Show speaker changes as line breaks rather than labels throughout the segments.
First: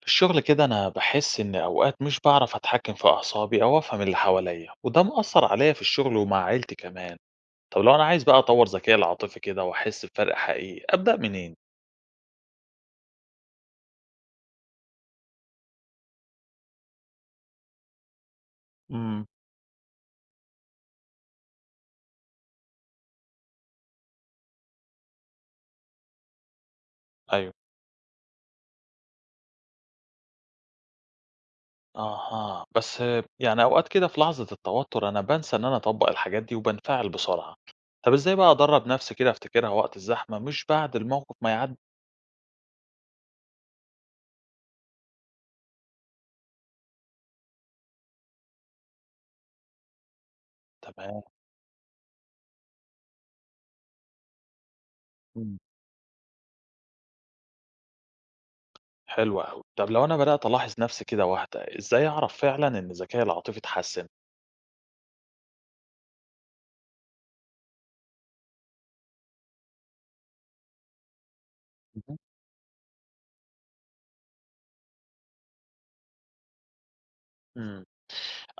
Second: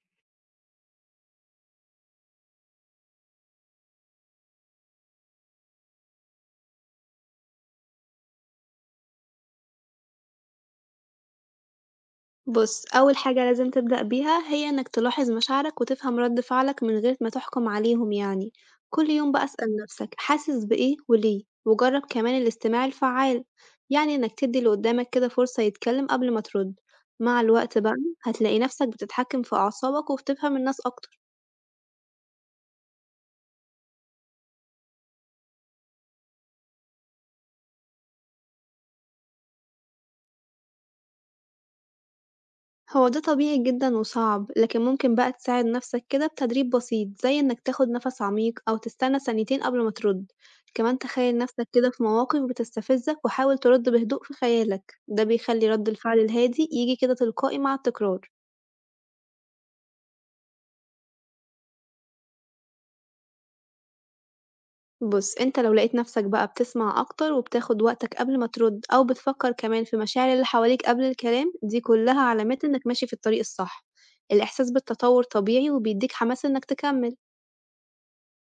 في الشغل كده أنا بحس إن أوقات مش بعرف أتحكم في أعصابي أو أفهم اللي حواليا وده مأثر عليا في الشغل ومع عيلتي كمان. طب لو أنا عايز بقى أطور ذكائي العاطفي كده وأحس بفرق حقيقي أبدأ منين؟
بُص، أول حاجة لازم تبدأ بيها هي إنك تلاحظ مشاعرك وتفهم رد فعلك من غير ما تحكم عليهم يعني، كل
امم
يوم بقى اسأل نفسك حاسس بإيه وليه، وجرب كمان الاستماع الفعّال، يعني إنك تدّي اللي قدّامك كده فرصة يتكلم قبل ما ترد، مع
أيوه.
الوقت بقى هتلاقي نفسك بتتحكم في أعصابك وبتفهم الناس أكتر.
أها بس يعني أوقات كده في لحظة التوتر أنا بنسى إن أنا أطبق الحاجات دي وبنفعل بسرعة. طب إزاي بقى أدرب نفسي كده أفتكرها وقت الزحمة مش بعد الموقف ما يعدي؟
هو ده طبيعي جدًا وصعب، لكن ممكن بقى تساعد نفسك كده بتدريب بسيط، زي إنك تاخد نفس عميق أو تستنى ثانيتين قبل ما ترد، كمان
تمام.
تخيل نفسك كده في مواقف بتستفزك وحاول ترد بهدوء في خيالك، ده
مم.
بيخلي رد الفعل الهادي ييجي كده تلقائي مع التكرار.
حلو أوي، طب لو أنا بدأت ألاحظ نفسي كده واحدة إزاي أعرف فعلا إن ذكائي العاطفي اتحسن؟
بُص، أنت لو لقيت نفسك بقى بتسمع أكتر وبتاخد وقتك قبل ما ترد أو بتفكر كمان في مشاعر اللي حواليك قبل الكلام، دي كلها علامات إنك ماشي في الطريق الصح. الإحساس بالتطور طبيعي وبيديك حماس إنك تكمل.
إمم.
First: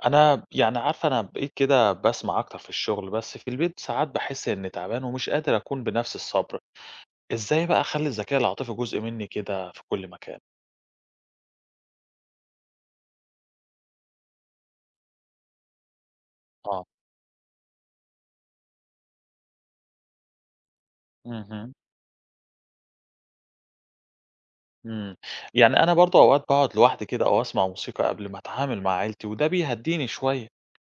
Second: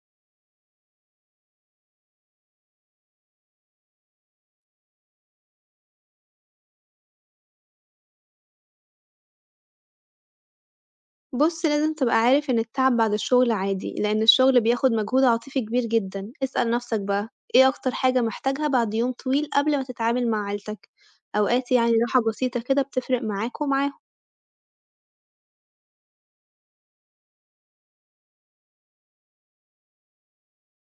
أنا يعني عارفة أنا بقيت كده باسمع أكتر في الشغل، بس في البيت ساعات باحس إنّي تعبان ومش قادر أكون بنفس الصبر. إزاي بقى أخلّي الذكاء العاطفي جزء منّي كده في كل مكان؟
بُص، لازم تبقى عارف إن التعب بعد الشغل عادي، لإن الشغل بياخد مجهود عاطفي كبير جدًا. اسأل
آه.
نفسك بقى، إيه أكتر حاجة محتاجها بعد يوم طويل قبل ما تتعامل مع عيلتك؟ أوقات
اهم.
يعني راحة بسيطة كده بتفرق معاك ومعاهم.
إمم. يعني أنا برضه أوقات باقعد لوحدي كده أو أسمع موسيقى قبل ما أتعامل مع عيلتي وده بيهدّيني شوية.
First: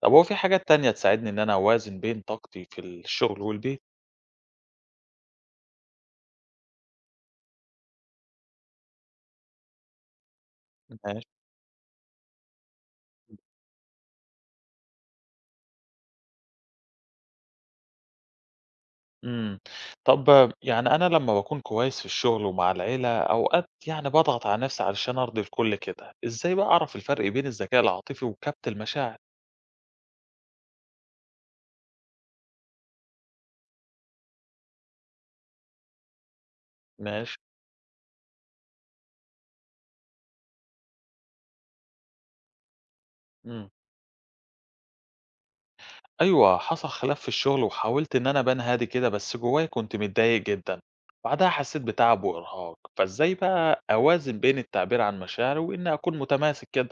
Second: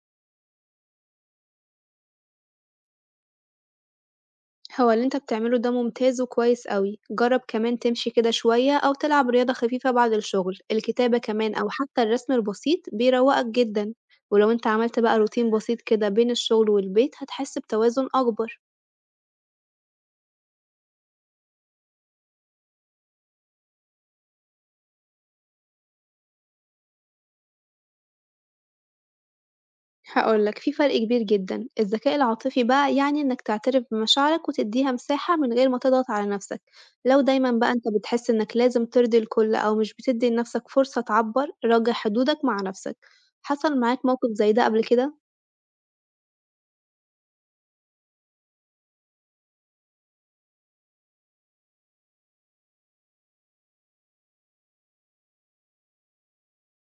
طب هو في حاجات تانية تساعدني إن أنا أوازن بين طاقتي في الشغل والبيت؟
هو اللي أنت بتعمله ده ممتاز وكويس أوي. جرب كمان تمشي كده شوية أو تلعب رياضة خفيفة بعد الشغل. الكتابة
ماشي.
كمان أو حتى الرسم البسيط بيروّقك جدًا، ولو أنت عملت بقى روتين بسيط كده بين الشغل والبيت هتحس بتوازن أكبر.
إمم. طب يعني أنا لمّا باكون كويس في الشغل ومع العيلة، أوقات يعني باضغط على نَفْسي علشان أرضي الكل كده، إزاي بقى أعرف الفرق بين الذكاء العاطفي وكبت المشاعر؟
هاقول لك في فرق كبير جدًا، الذكاء العاطفي بقى يعني إنك تعترف بمشاعرك وتدّيها مساحة من غير ما تضغط على نفسك، لو
ماشي.
دايمًا بقى أنت بتحس إنك لازم ترضي الكل أو مش بتدّي لنفسك فرصة تعبّر، راجع حدودك مع نفسك،
إمم.
حصل معاك موقف زي ده قبل كده؟
أيوه، حصل خلاف في الشغل وحاولت إن أنا أبان هادي كده، بس جوايا كنت متضايق جدًا. بعدها حسيت بتعب وإرهاق، فإزاي بقى أوازن بين التعبير عن مشاعري وإني أكون متماسك كده؟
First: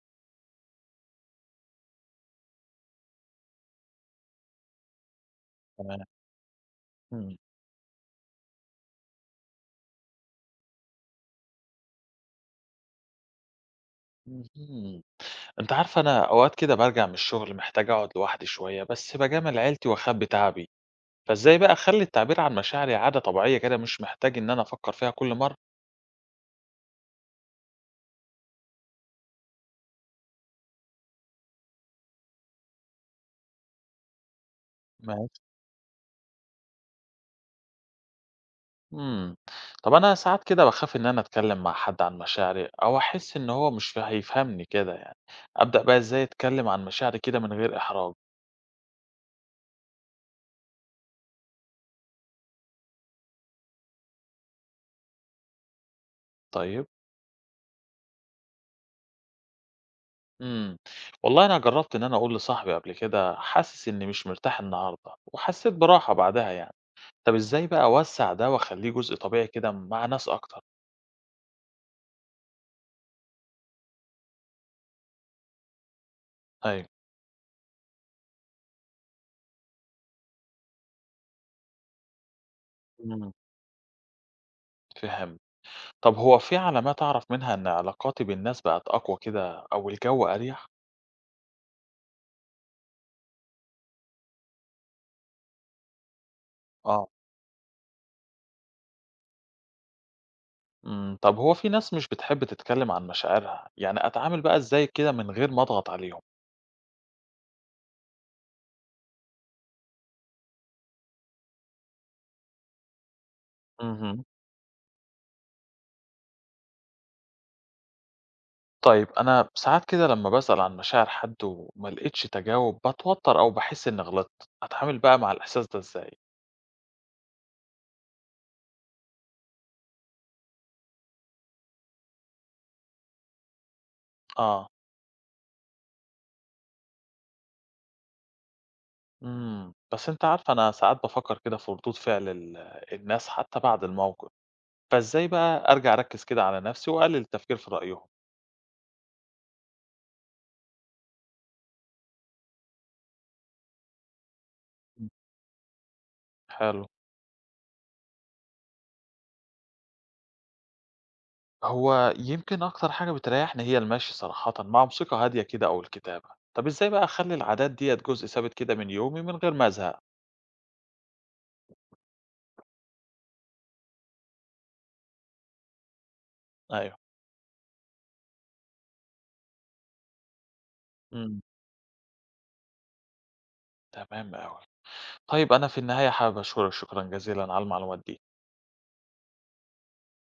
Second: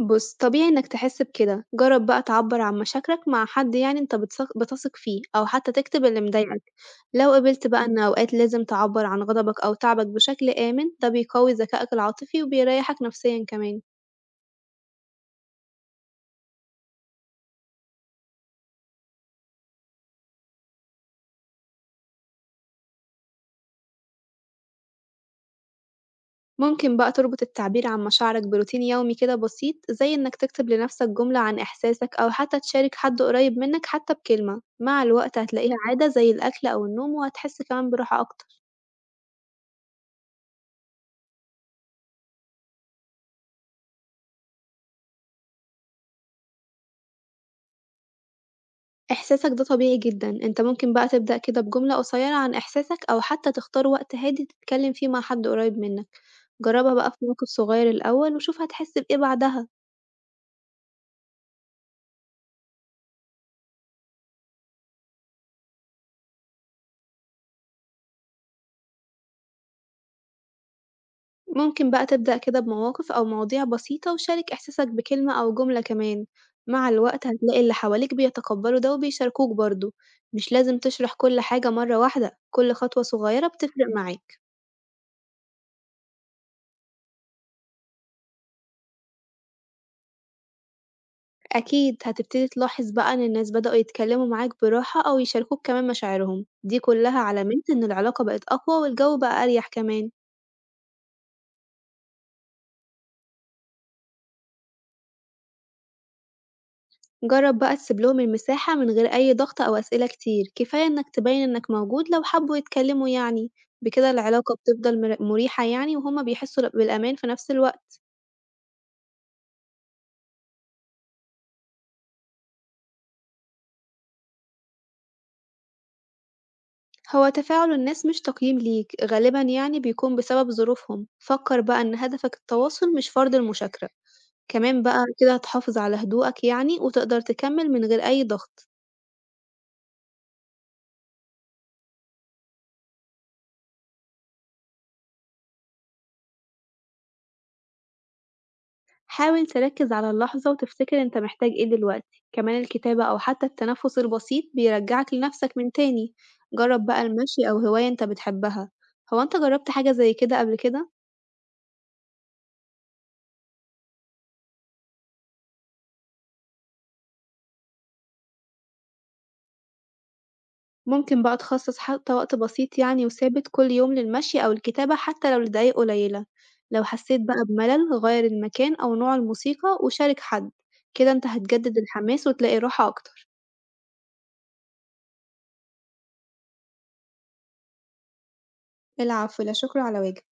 بُص طبيعي إنك تحس بكده، جرّب بقى تعبّر عن مشاكلك مع حد يعني أنت بتثق فيه أو حتى
تمام.
تكتب اللي مضايقك، لو
إمم.
قبلت بقى إن أوقات لازم تعبّر عن غضبك أو تعبك بشكل آمن، ده بيقوي ذكائك العاطفي وبيريحك نفسيًا كمان.
اهم. أنتِ عارفة أنا أوقات كده بارجع من الشغل محتاج أقعد لوحدي شوية، بس باجامل عيلتي وأخبّي تعبي. فإزاي بقى أخلّي التعبير عن مشاعري عادة طبيعية كده مش محتاج إن أنا أفكّر فيها كل مرّة؟
ممكن بقى تربط التعبير عن مشاعرك بروتين يومي كده بسيط زي إنك تكتب لنفسك جملة عن إحساسك أو حتى تشارك حد قريب منك حتى بكلمة مع الوقت
ماشي.
هتلاقيها عادة زي الأكل أو النوم وهتحس كمان براحة أكتر.
إمم. طب أنا ساعات كده باخاف إن أنا أتكلّم مع حد عن مشاعري أو أحس إن هو مش هيفهمني كده يعني، أبدأ بقى إزاي أتكلّم عن مشاعري كده من غير إحراج؟
إحساسك ده طبيعي جدا أنت ممكن بقى تبدأ كده بجملة قصيرة عن إحساسك أو حتى تختار وقت هادي تتكلم فيه مع حد قريب منك.
طيب.
جربها بقى في موقف صغير الأول وشوف هتحس بإيه بعدها.
إمم. والله أنا جرّبت إن أنا أقول لصاحبي قبل كده حاسس إني مش مرتاح النهارده وحسّيت براحة بعدها يعني. طب إزاي بقى أوسّع ده وأخلّيه جزء طبيعي كده مع ناس أكتر؟
ممكن بقى تبدأ كده بمواقف أو مواضيع بسيطة وشارك إحساسك بكلمة أو جملة كمان.
أيوه.
مع الوقت هتلاقي اللي حواليك بيتقبلوا ده وبيشاركوك برضه. مش لازم تشرح كل حاجة مرة واحدة، كل خطوة
إمم.
صغيرة بتفرق معاك.
فهمت. طب هو في علامات أعرف منها إن علاقاتي بالناس بقت أقوى كده أو الجو أريح؟
أكيد هتبتدي تلاحظ بقى إن الناس بدأوا يتكلموا معاك براحة أو يشاركوك كمان مشاعرهم، دي
اه.
كلها علامات إن العلاقة بقت أقوى والجو بقى أريح كمان.
امم، طب هو في ناس مش بتحب تتكلم عن مشاعرها يعني أتعامل بقى إزاي كده من غير ما أضغط عليهم؟
جرب بقى تسيب لهم المساحة من غير أي ضغط أو أسئلة كتير، كفاية إنك تبين إنك موجود لو حبوا يتكلموا يعني، بكده
مهم.
العلاقة بتفضل مريحة يعني وهما بيحسوا بالأمان في نفس الوقت،
طيب أنا ساعات كده لما بسأل عن مشاعر حد وما لقيتش تجاوب بتوتر أو بحس إني غلطت أتعامل بقى مع الإحساس ده إزاي؟
هو تفاعل الناس مش تقييم ليك غالبا يعني بيكون بسبب ظروفهم، فكر بقى إن هدفك التواصل مش فرض المشاكرة،
آه.
كمان بقى كده هتحافظ على هدوءك يعني وتقدر تكمل من غير أي ضغط.
بس أنت عارف أنا ساعات بفكر كده في ردود فعل الناس حتى بعد الموقف، فإزاي بقى أرجع أركز كده على نفسي وأقلل التفكير في رأيهم؟
حاول تركز على اللحظة وتفتكر انت محتاج ايه دلوقتي، كمان الكتابة أو حتى التنفس البسيط بيرجعك لنفسك من تاني.
حلو.
جرب بقى المشي أو هواية انت بتحبها. هو انت جربت حاجة زي كده قبل كده؟
هو يمكن أكتر حاجة بتريحني هي المشي صراحةً، مع موسيقى هادية كده أو الكتابة. طب إزاي بقى أخلّي العادات ديّة جزء ثابت كده من يومي من غير ما أزهق؟
ممكن بقى تخصص حتى وقت بسيط يعني وثابت كل يوم للمشي أو الكتابة حتى لو لدقايق قليلة. لو
أيوه.
حسيت بقى بملل غير المكان أو نوع الموسيقى وشارك حد، كده انت
إمم.
هتجدد الحماس وتلاقي راحة أكتر.
تمام أوي. طيب أنا في النهاية حابب أشكرك شكرًا جزيلًا على المعلومات دي.
العفو، لا شكر على واجب.